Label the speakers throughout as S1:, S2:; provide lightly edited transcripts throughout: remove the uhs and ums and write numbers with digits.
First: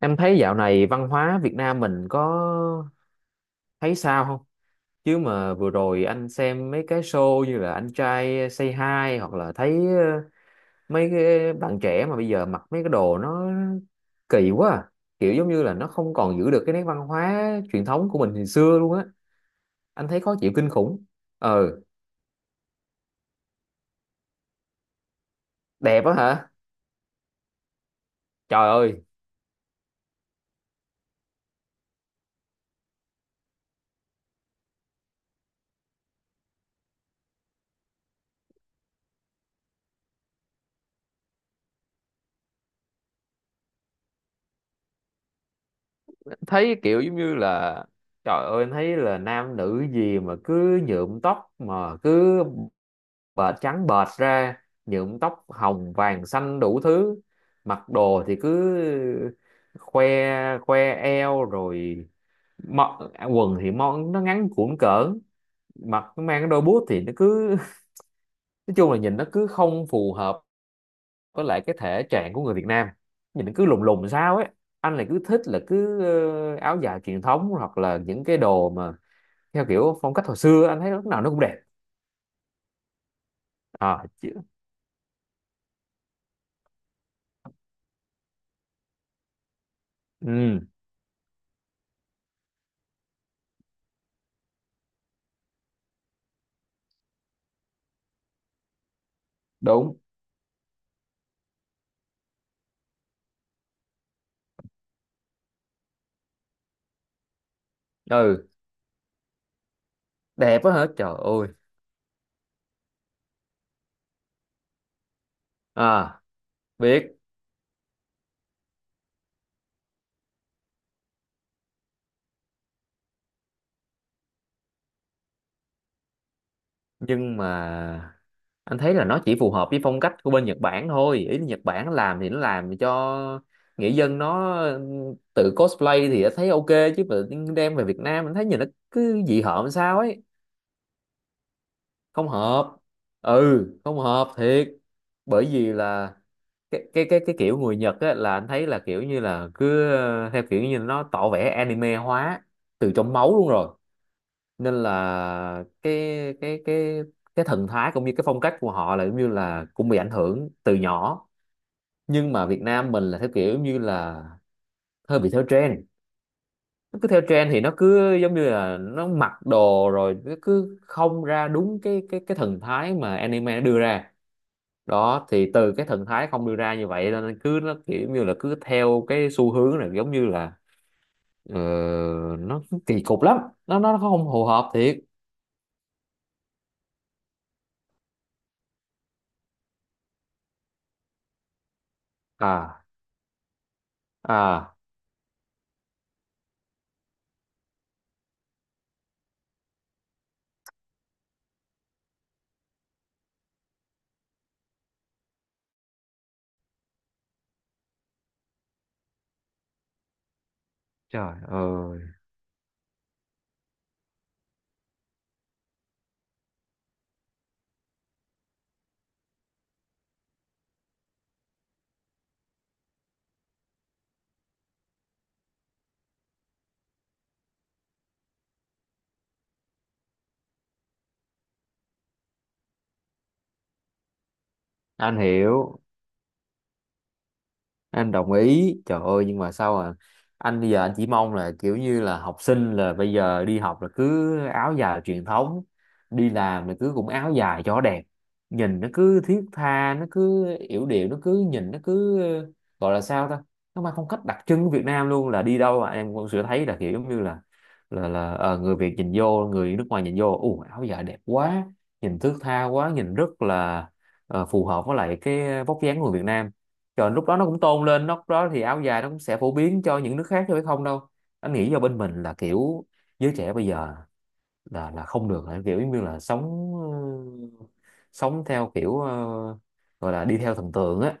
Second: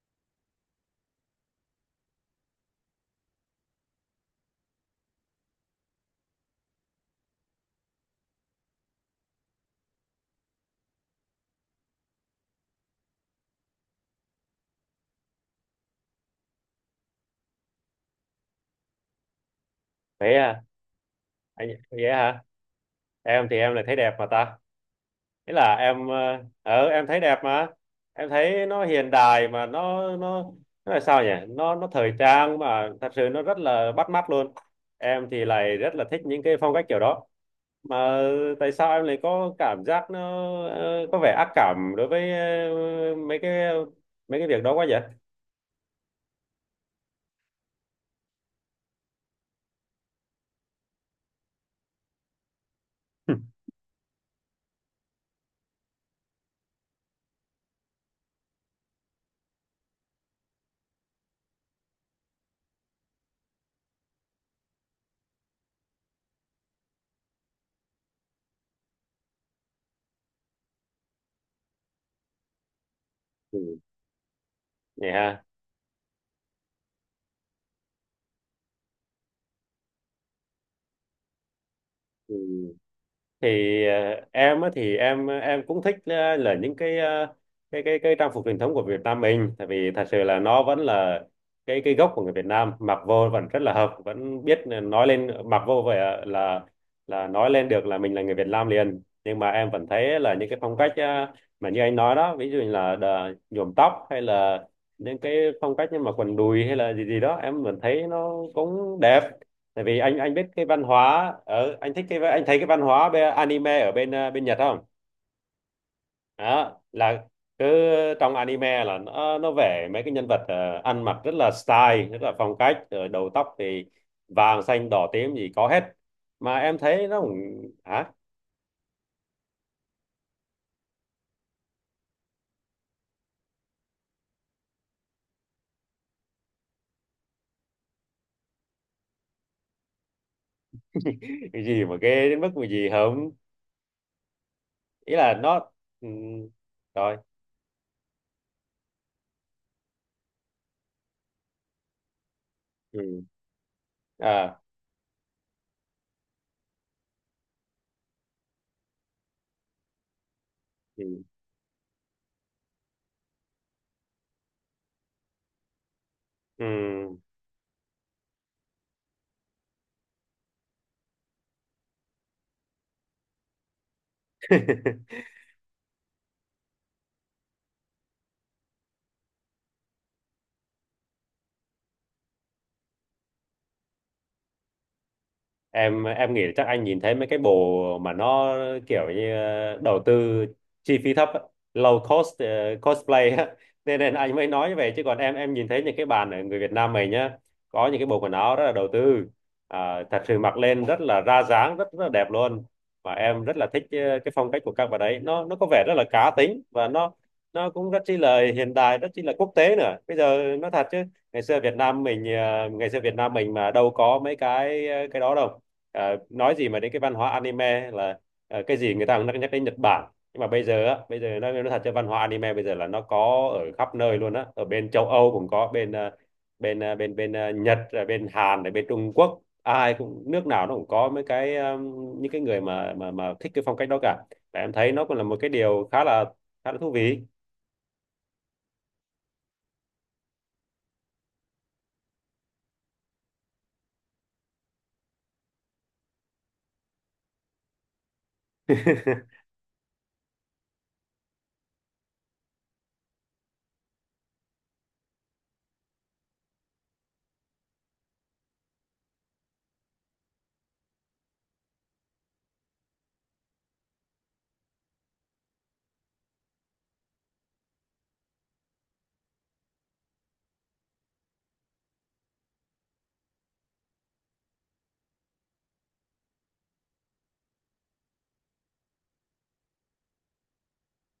S1: Em thấy dạo này văn hóa Việt Nam mình có thấy sao không? Chứ mà vừa rồi anh xem mấy cái show như là Anh trai Say Hi hoặc là thấy mấy cái bạn trẻ mà bây giờ mặc mấy cái đồ nó kỳ quá à. Kiểu giống như là nó không còn giữ được cái nét văn hóa truyền thống của mình hồi xưa luôn á. Anh thấy
S2: Vậy
S1: khó chịu
S2: à?
S1: kinh khủng.
S2: Anh
S1: Ờ,
S2: vậy hả? Em thì em lại thấy đẹp mà ta. Thế là
S1: đẹp
S2: em
S1: á hả?
S2: em thấy đẹp mà. Em thấy
S1: Trời
S2: nó
S1: ơi,
S2: hiện đại mà nó nó là sao nhỉ, nó thời trang mà thật sự nó rất là bắt mắt luôn. Em thì lại rất là thích những cái phong cách kiểu đó mà. Tại sao em lại có cảm giác nó có vẻ ác cảm đối với ờ, mấy cái mấy cái việc đó quá vậy?
S1: thấy kiểu giống như là trời ơi em thấy là nam nữ gì mà cứ nhuộm tóc mà cứ bệt trắng bệt ra, nhuộm tóc hồng vàng xanh đủ thứ, mặc đồ thì cứ khoe, khoe eo rồi mọ- quần thì món nó ngắn cũn cỡn, mặc nó mang cái đôi boot thì nó cứ nói chung là nhìn nó cứ không phù hợp với lại cái thể trạng của người Việt Nam, nhìn nó cứ
S2: Ừ.
S1: lùng lùng sao ấy. Anh lại
S2: Vậy
S1: cứ thích
S2: ha.
S1: là cứ áo dài truyền thống hoặc là những cái đồ mà theo kiểu phong cách hồi xưa, anh thấy lúc nào nó cũng đẹp.
S2: Ừ. Thì
S1: À chứ
S2: em á thì em cũng thích là những cái cái trang phục truyền thống của Việt Nam mình, tại vì thật sự là nó
S1: ừ,
S2: vẫn là cái gốc của người Việt Nam, mặc vô vẫn rất là hợp, vẫn biết nói lên, mặc vô vậy là là nói lên được là mình là người Việt Nam liền. Nhưng mà em vẫn
S1: đúng,
S2: thấy là những cái phong cách mà như anh nói đó, ví dụ như là nhuộm tóc hay là những cái phong cách như mà quần đùi hay là gì gì đó, em vẫn thấy nó
S1: ừ,
S2: cũng đẹp. Tại vì anh biết
S1: đẹp
S2: cái
S1: quá
S2: văn
S1: hả trời
S2: hóa
S1: ơi.
S2: ở, anh thích cái, anh thấy cái văn hóa bên, anime ở bên bên Nhật không?
S1: À,
S2: Đó
S1: biết.
S2: là cứ, trong anime là nó vẽ mấy cái nhân vật ăn mặc rất là style, rất là phong cách, rồi đầu tóc thì vàng xanh đỏ tím gì có hết mà em thấy nó
S1: Nhưng
S2: cũng hả.
S1: mà anh thấy là nó chỉ phù hợp với phong cách của bên Nhật Bản thôi. Ý là Nhật Bản làm thì nó làm cho nghệ dân nó tự cosplay thì đã thấy ok, chứ mà đem về Việt Nam anh thấy nhìn nó cứ dị hợm làm sao ấy,
S2: Cái gì mà ghê
S1: không
S2: đến mức mà
S1: hợp.
S2: gì không?
S1: Ừ, không hợp thiệt.
S2: Ý là
S1: Bởi
S2: nó,
S1: vì
S2: ừ,
S1: là cái cái
S2: rồi,
S1: cái cái kiểu người Nhật á là anh thấy là kiểu như là cứ theo kiểu như nó tỏ vẻ anime hóa từ trong
S2: ừ,
S1: máu luôn rồi.
S2: à,
S1: Nên là cái cái thần thái cũng như cái phong cách của họ là giống như là cũng bị ảnh hưởng từ
S2: ừ,
S1: nhỏ, nhưng mà Việt Nam mình là theo kiểu như là hơi bị theo trend,
S2: Ừ.
S1: nó cứ theo trend thì nó cứ giống như là nó mặc đồ rồi nó cứ không ra đúng cái thần thái mà anime nó đưa ra đó, thì từ cái thần thái không đưa ra như vậy nên cứ nó kiểu như là cứ theo cái xu hướng này giống như là ờ, nó kỳ cục lắm, nó không phù hợp thiệt.
S2: Em nghĩ là chắc anh nhìn thấy mấy cái bộ mà nó kiểu như đầu tư chi phí thấp á, low cost
S1: À
S2: cosplay á nên nên anh mới nói như
S1: à,
S2: vậy. Chứ còn em nhìn thấy những cái bạn ở người Việt Nam mình nhá, có những cái bộ quần áo rất là đầu tư, à, thật sự mặc lên rất là ra dáng, rất rất là đẹp luôn. Và em rất là thích cái phong cách của các bạn ấy, nó có vẻ rất là cá tính và nó cũng rất chi là hiện đại, rất chi là quốc tế nữa. Bây giờ nó thật chứ
S1: trời
S2: ngày xưa Việt
S1: ơi,
S2: Nam mình ngày xưa Việt Nam mình mà đâu có mấy cái cái đó đâu. Ờ, nói gì mà đến cái văn hóa anime là cái gì người ta cũng nhắc đến Nhật Bản. Nhưng mà bây giờ á, bây giờ nó thật cho văn hóa anime bây giờ là nó có ở khắp nơi luôn á. Ở bên châu Âu cũng có, bên bên bên bên Nhật, rồi bên Hàn, rồi bên Trung Quốc, ai cũng, nước nào nó cũng có mấy cái những cái người mà thích cái phong cách đó cả. Và em thấy nó cũng
S1: anh
S2: là một cái
S1: hiểu.
S2: điều khá là thú vị.
S1: Anh đồng ý trời ơi, nhưng mà sao à, anh bây giờ anh chỉ mong là kiểu như là học sinh là bây giờ đi học là cứ áo dài truyền thống, đi làm là cứ cũng áo dài cho đẹp, nhìn nó cứ thiết tha, nó cứ yểu điệu, nó cứ nhìn nó cứ gọi là sao ta, nó mang phong cách đặc trưng của Việt Nam luôn, là đi đâu mà em cũng sẽ thấy là kiểu giống như là người Việt nhìn vô, người nước ngoài nhìn vô ù áo dài đẹp quá, nhìn thước tha quá, nhìn rất là phù hợp với lại cái vóc dáng của người Việt Nam. Trời lúc đó nó cũng tôn lên, lúc đó thì áo dài nó cũng sẽ phổ biến cho những nước khác chứ phải không đâu. Anh nghĩ do bên mình là kiểu giới trẻ bây giờ là không được, là kiểu giống như là sống, ừ, sống theo kiểu gọi là đi theo thần tượng á,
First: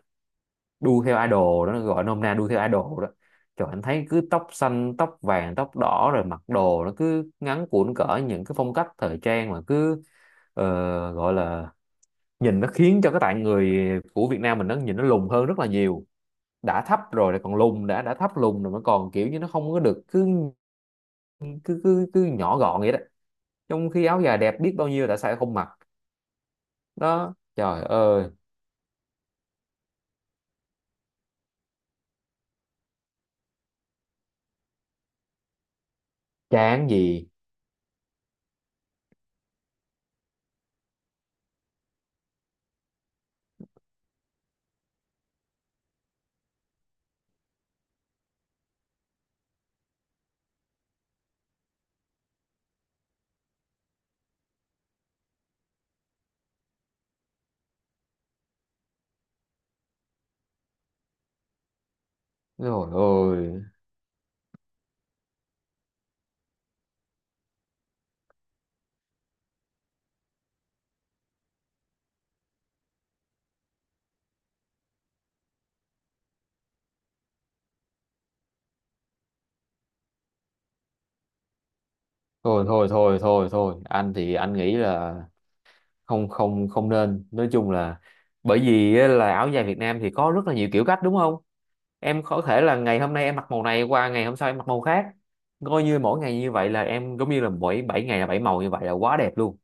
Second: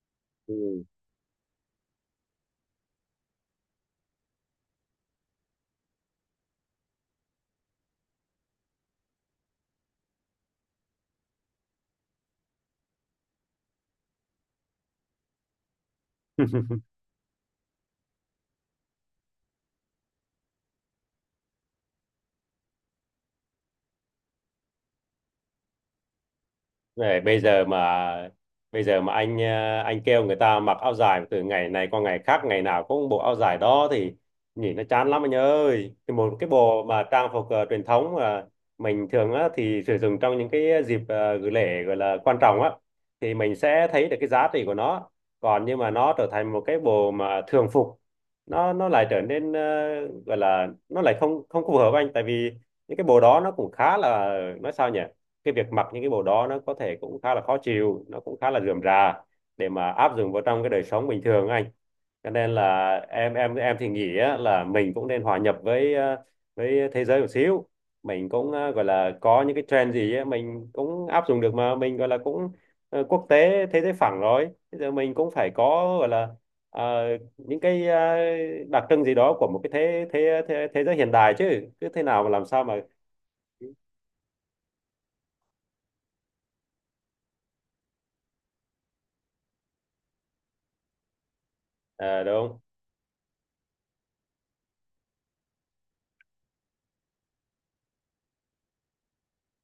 S2: Ừ.
S1: đu theo idol đó, nó gọi nôm na đu theo idol đó. Trời anh thấy cứ tóc xanh tóc vàng tóc đỏ rồi mặc đồ nó cứ ngắn cũn cỡ, những cái phong cách thời trang mà cứ ờ, gọi là nhìn nó khiến cho cái tạng người của Việt Nam mình nó nhìn nó lùn hơn rất là nhiều, đã thấp rồi lại còn lùn, đã thấp lùn rồi mà còn kiểu như nó không có được cứ cứ nhỏ gọn vậy đó, trong khi áo dài đẹp biết bao nhiêu đã sao không mặc.
S2: Này,
S1: Đó
S2: bây giờ
S1: trời
S2: mà,
S1: ơi,
S2: bây giờ mà anh anh kêu người ta mặc áo dài từ ngày này qua ngày khác, ngày nào cũng bộ áo dài đó thì nhìn nó chán lắm anh ơi. Thì một cái bộ
S1: chán
S2: mà
S1: gì,
S2: trang phục truyền thống mà mình thường á, thì sử dụng trong những cái dịp gửi lễ gọi là quan trọng á, thì mình sẽ thấy được cái giá trị của nó. Còn nhưng mà nó trở thành một cái bộ mà thường phục, nó lại trở nên gọi là, nó lại không, không phù hợp anh. Tại vì những cái bộ đó nó cũng khá là, nói sao nhỉ, cái việc mặc những cái bộ đó nó có thể cũng khá là khó chịu, nó cũng khá là rườm rà để mà áp dụng vào trong cái đời sống bình thường á anh. Cho nên
S1: rồi
S2: là em em
S1: ôi,
S2: em thì nghĩ á, là mình cũng nên hòa nhập với với thế giới một xíu. Mình cũng gọi là có những cái trend gì á, mình cũng áp dụng được, mà mình gọi là cũng quốc tế, thế giới phẳng rồi, bây giờ mình cũng phải có, gọi là, ờ, những cái đặc trưng gì đó của một cái thế thế thế thế giới hiện đại, chứ cứ thế nào mà làm sao
S1: thôi
S2: mà.
S1: thôi thôi thôi thôi anh thì anh nghĩ là không không không nên, nói chung là bởi vì á, là áo dài Việt Nam thì có rất là nhiều kiểu cách đúng không? Em
S2: Ờ,
S1: có
S2: đúng.
S1: thể là ngày hôm nay em mặc màu này, qua ngày hôm sau em mặc màu khác, coi như mỗi ngày như vậy là em giống như là mỗi 7 ngày là 7 màu, như vậy là quá đẹp luôn.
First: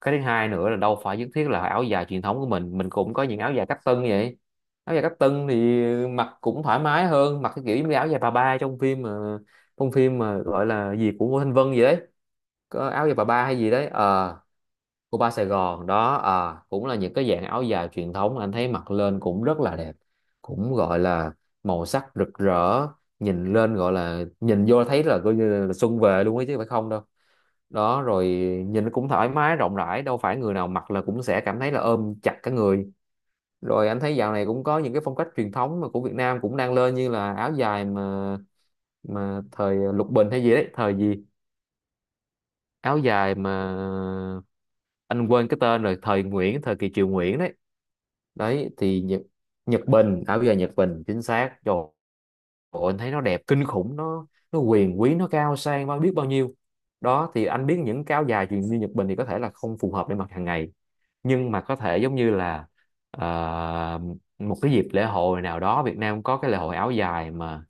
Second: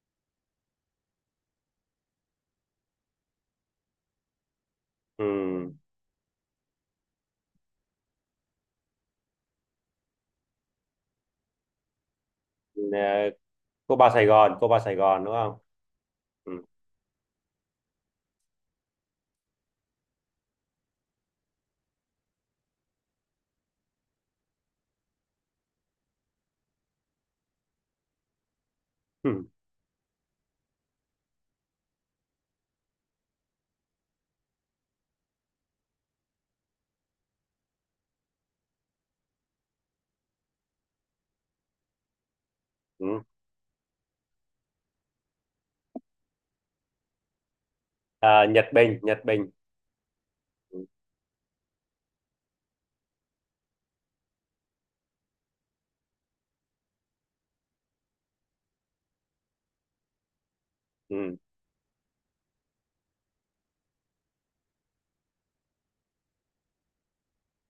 S1: Cái thứ hai nữa là đâu phải nhất thiết là áo dài truyền thống của mình cũng có những áo dài cách tân như vậy, áo dài cách tân
S2: Ừ.
S1: thì mặc cũng thoải mái hơn mặc cái kiểu như áo dài bà ba trong phim mà, trong phim mà gọi là gì của Ngô Thanh Vân gì đấy, có
S2: Ờ,
S1: áo dài bà ba hay gì đấy
S2: cô ba Sài
S1: ờ,
S2: Gòn, cô ba Sài
S1: của
S2: Gòn
S1: ba
S2: đúng
S1: Sài
S2: không?
S1: Gòn đó,
S2: Ừ.
S1: ờ cũng là những cái dạng áo dài truyền thống, anh thấy mặc lên cũng rất là đẹp, cũng gọi là màu sắc rực rỡ, nhìn lên gọi là nhìn vô thấy là coi như là xuân về luôn ấy chứ phải không đâu, đó rồi, nhìn cũng thoải
S2: Ừ.
S1: mái rộng rãi, đâu phải người nào mặc là cũng sẽ cảm thấy là ôm chặt cả người. Rồi anh thấy dạo này cũng có những cái phong cách truyền thống mà của Việt Nam cũng đang lên như là áo dài mà thời Lục Bình hay gì đấy, thời gì áo
S2: Ừ.
S1: dài mà anh quên cái tên rồi, thời Nguyễn, thời kỳ Triều Nguyễn đấy,
S2: À, Nhật
S1: đấy
S2: Bình,
S1: thì Nhật
S2: Nhật Bình.
S1: Nhật Bình, áo dài Nhật
S2: Ừ.
S1: Bình chính xác rồi. Ủa, anh thấy nó đẹp kinh khủng, nó quyền quý, nó cao sang bao biết bao nhiêu. Đó thì anh biết những cái áo dài truyền như Nhật Bình thì có thể là không phù hợp để mặc hàng ngày,
S2: Ừ.
S1: nhưng mà có thể giống như là ờ, một cái dịp lễ hội nào đó, Việt Nam có cái lễ hội áo dài mà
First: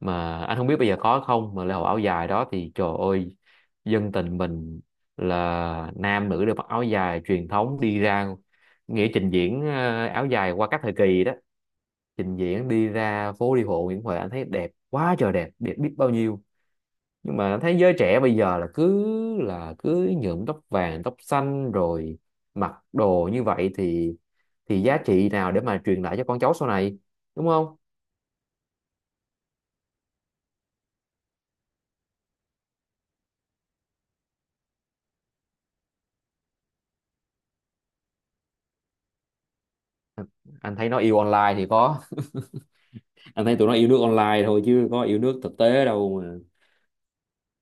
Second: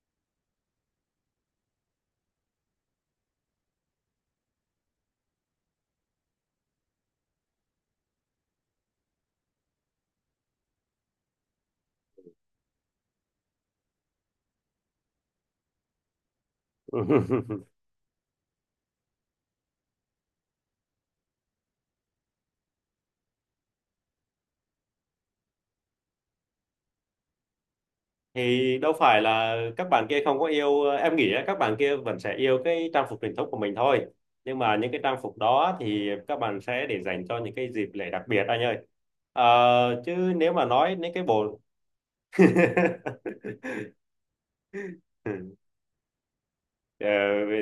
S1: mà anh không biết bây giờ có không, mà lễ hội áo dài đó thì trời ơi, dân tình mình là nam nữ đều mặc áo dài truyền thống đi ra, nghĩa trình diễn áo dài qua các thời kỳ đó, trình diễn đi ra phố đi bộ Nguyễn Huệ anh thấy đẹp quá trời đẹp, đẹp biết bao nhiêu. Nhưng mà anh thấy giới trẻ bây giờ là cứ nhuộm tóc vàng tóc xanh rồi mặc đồ như vậy thì giá trị nào để mà truyền lại cho con cháu sau này, đúng không?
S2: Thì đâu phải là các bạn kia không có yêu. Em nghĩ á, các bạn kia vẫn sẽ yêu cái trang phục truyền thống của mình thôi. Nhưng mà những cái trang phục đó thì các bạn sẽ để dành cho những cái dịp lễ đặc biệt anh ơi. Ờ, chứ nếu mà
S1: Anh thấy
S2: nói
S1: nó
S2: đến
S1: yêu
S2: cái
S1: online
S2: bộ.
S1: thì có. Anh thấy tụi nó yêu nước online thôi chứ có yêu nước thực tế đâu mà.
S2: Ờ,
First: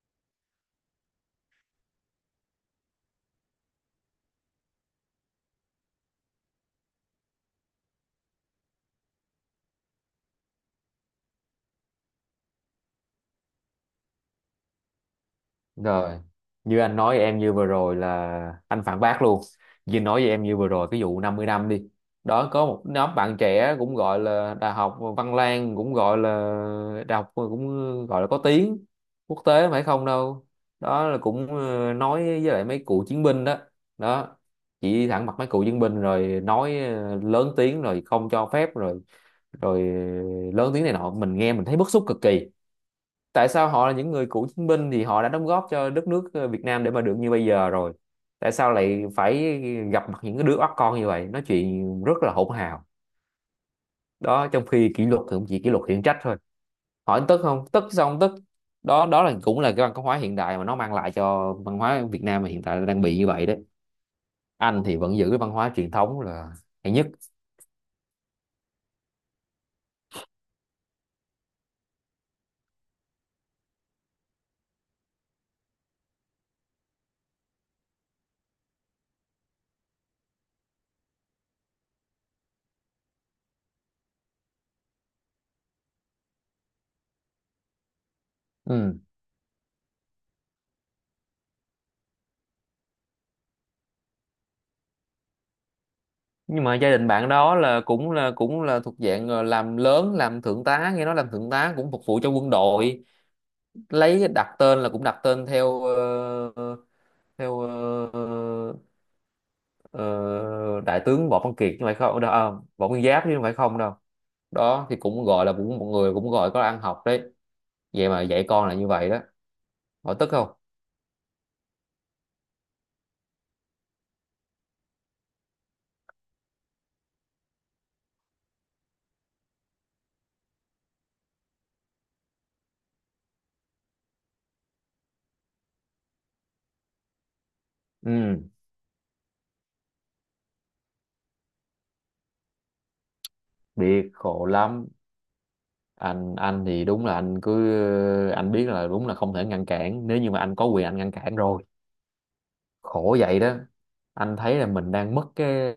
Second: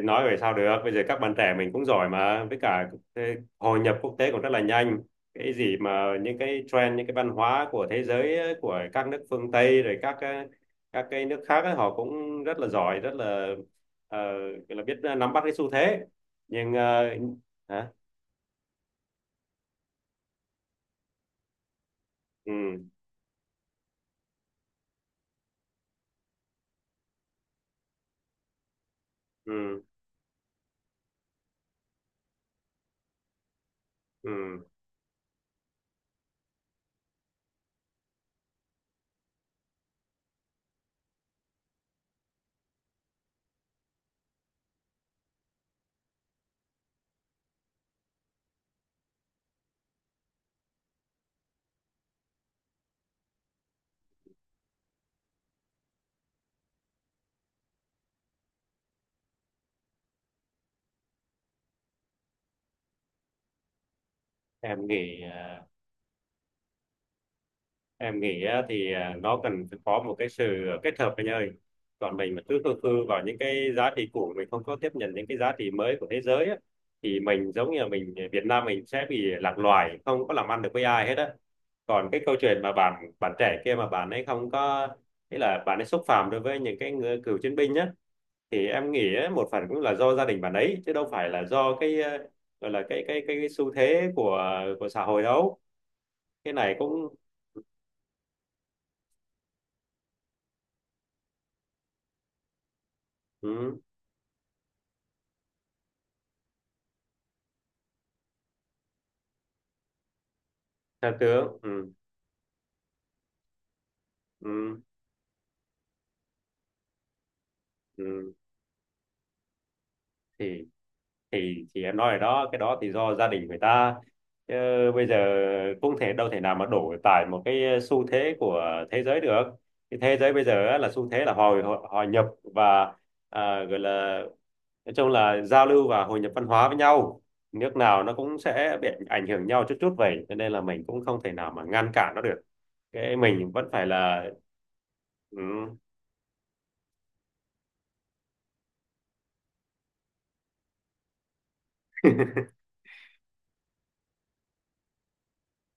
S2: nói về sao được, bây giờ các bạn trẻ mình cũng giỏi mà, với cả hội nhập quốc tế cũng rất là nhanh. Cái gì mà những cái trend, những cái văn hóa của thế giới ấy, của các nước phương Tây, rồi các cái nước khác ấy, họ cũng rất là giỏi, rất là ờ, gọi là biết nắm bắt cái xu thế.
S1: Rồi,
S2: Nhưng
S1: như anh nói em như vừa
S2: hả?
S1: rồi là anh phản bác luôn. Như nói với em như vừa rồi cái vụ 50 năm đi. Đó có
S2: Ừ,
S1: một nhóm bạn trẻ cũng gọi là Đại học Văn Lang cũng gọi là đại học cũng gọi là có tiếng quốc tế mà
S2: ừ,
S1: phải không đâu. Đó là cũng nói với lại mấy cựu chiến binh đó.
S2: ừ.
S1: Đó. Chỉ thẳng mặt mấy cựu chiến binh rồi nói lớn tiếng rồi không cho phép rồi, rồi lớn tiếng này nọ, mình nghe mình thấy bức xúc cực kỳ, tại sao họ là những người cựu chiến binh thì họ đã đóng góp cho đất nước Việt Nam để mà được như bây giờ rồi, tại sao lại phải gặp mặt những cái đứa oắt con như vậy nói chuyện rất là hỗn hào, đó trong khi kỷ luật thì cũng chỉ kỷ luật khiển trách thôi, hỏi tức không, tức sao không tức, đó đó là cũng là cái văn hóa hiện đại mà nó mang lại cho văn hóa Việt Nam mà hiện tại đang bị như vậy đấy. Anh
S2: em
S1: thì vẫn
S2: nghĩ
S1: giữ cái văn
S2: ờ,
S1: hóa truyền thống là hay nhất.
S2: em nghĩ á, thì à, nó cần phải có một cái sự kết hợp anh ơi. Còn mình mà cứ khư khư vào những cái giá trị cũ, mình không có tiếp nhận những cái giá trị mới của thế giới á, thì mình giống như là mình, à, Việt Nam mình sẽ bị lạc loài, không có làm ăn được với ai hết á. Còn cái câu chuyện mà bạn bạn trẻ kia mà bạn ấy không có, nghĩa là bạn ấy xúc phạm đối với những cái người cựu chiến binh nhá, thì em
S1: Ừ.
S2: nghĩ á, một phần cũng là do gia đình bạn ấy, chứ đâu phải là do cái à, gọi là cái cái xu thế của à, của xã hội đâu. Cái
S1: Nhưng mà
S2: này
S1: gia đình
S2: cũng,
S1: bạn đó là cũng là thuộc dạng làm lớn, làm thượng tá, nghe nói làm thượng tá cũng phục vụ cho quân đội,
S2: ừ,
S1: lấy đặt tên là cũng đặt tên theo theo ờ, ờ, đại
S2: theo
S1: tướng Võ Văn
S2: tướng,
S1: Kiệt chứ không
S2: ừ,
S1: phải không đâu à, Võ Nguyên Giáp chứ không phải không đâu,
S2: ừ,
S1: đó thì cũng gọi là cũng mọi người cũng gọi có ăn học đấy, vậy mà
S2: ừ.
S1: dạy con là như vậy đó, hỏi tức không.
S2: thì thì em nói rồi đó, cái đó thì do gia đình người ta. Chứ bây giờ cũng thể đâu, thể nào mà đổ tại một cái xu thế của thế giới được. Cái thế giới bây giờ á, là xu thế là hồi hội nhập và à, gọi là, nói chung là giao lưu và hội nhập văn hóa với nhau. Nước nào nó cũng
S1: Ừ,
S2: sẽ bị ảnh hưởng nhau chút chút vậy, cho nên là mình cũng không thể nào mà ngăn cản nó được. Cái mình vẫn phải
S1: biết
S2: là,
S1: khổ lắm.
S2: ừ,
S1: Anh thì đúng là anh cứ anh biết là đúng là không thể ngăn cản, nếu như mà anh có quyền anh ngăn cản rồi, khổ vậy đó. Anh thấy là mình đang mất cái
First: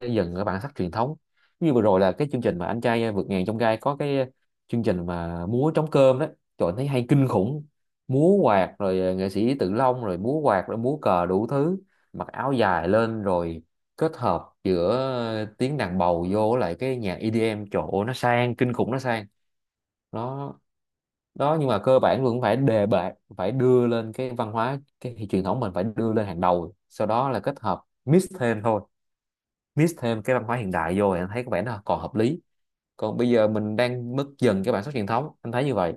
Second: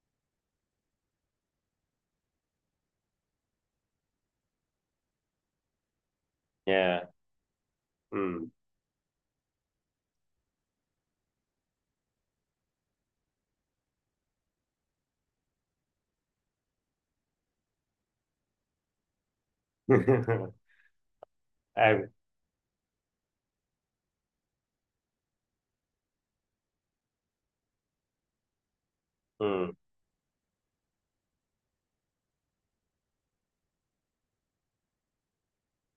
S1: xây dựng ở bản sắc truyền thống, như vừa rồi là cái chương trình mà anh trai vượt ngàn chông gai có cái chương trình mà múa trống cơm đó, trời thấy
S2: yeah,
S1: hay kinh khủng, múa
S2: ừ.
S1: quạt rồi nghệ sĩ Tự Long rồi múa quạt rồi múa cờ đủ thứ, mặc áo dài lên rồi kết hợp giữa tiếng đàn bầu vô lại cái nhạc EDM chỗ nó sang kinh khủng, nó, đó, nhưng mà cơ
S2: Em,
S1: bản vẫn phải đề bạt, phải đưa lên cái văn hóa cái truyền thống mình phải đưa lên hàng đầu, sau đó là kết hợp mix thêm thôi,
S2: ừ.
S1: mix thêm cái văn hóa hiện đại vô thì anh thấy có vẻ nó còn hợp lý, còn bây giờ mình đang mất dần cái bản sắc truyền thống anh thấy như vậy.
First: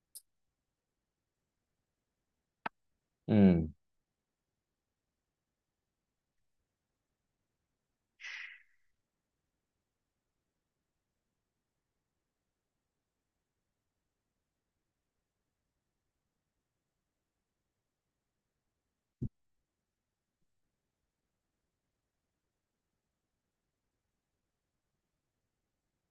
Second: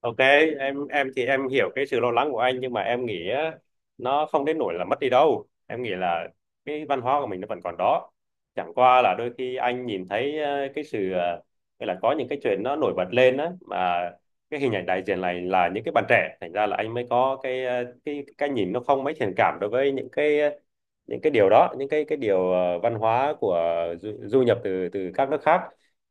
S2: Ok, em thì em hiểu cái sự lo lắng của anh, nhưng mà em nghĩ á,
S1: Ừ,
S2: nó không đến nỗi là mất đi đâu. Em nghĩ là cái văn hóa của mình nó vẫn còn đó. Chẳng qua là đôi khi anh nhìn thấy cái sự hay là có những cái chuyện nó nổi bật lên á, mà cái hình ảnh đại diện này là những cái bạn trẻ, thành ra là anh mới có cái cái nhìn nó không mấy thiện cảm đối với những cái những cái điều đó, những cái điều văn hóa của du, du nhập từ từ các nước khác.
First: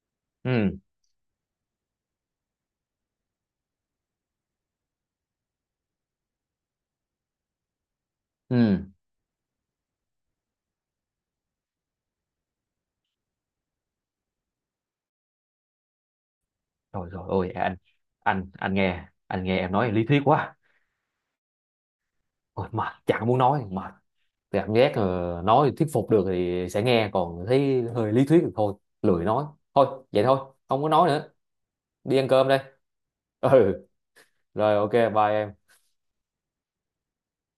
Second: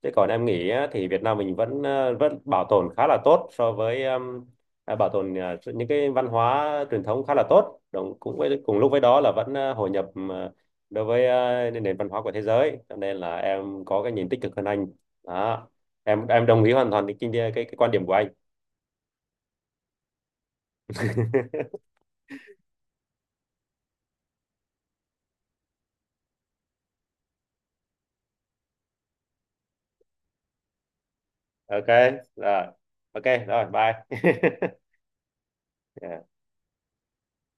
S2: Chứ còn em nghĩ
S1: ừ,
S2: á, thì Việt Nam mình vẫn vẫn bảo tồn khá là tốt so với à, bảo tồn những cái văn hóa truyền thống khá là tốt. Đồng, cũng
S1: ừ,
S2: với, cùng lúc với đó là vẫn hội nhập đối với nền văn hóa của thế giới. Cho nên là em có cái nhìn tích cực hơn anh. Đó. Em đồng ý hoàn toàn
S1: rồi
S2: cái,
S1: rồi ôi
S2: cái, cái,
S1: anh,
S2: quan điểm của anh.
S1: anh nghe anh nghe em nói lý thuyết quá, ôi mệt chẳng muốn nói, mệt, cảm giác nói thuyết phục được thì sẽ nghe, còn thấy hơi lý thuyết thì thôi, lười nói, thôi vậy thôi, không có nói nữa,
S2: Ok,
S1: đi ăn cơm đây.
S2: rồi. Ok, rồi,
S1: Ừ,
S2: bye.
S1: rồi ok bye em.
S2: Yeah.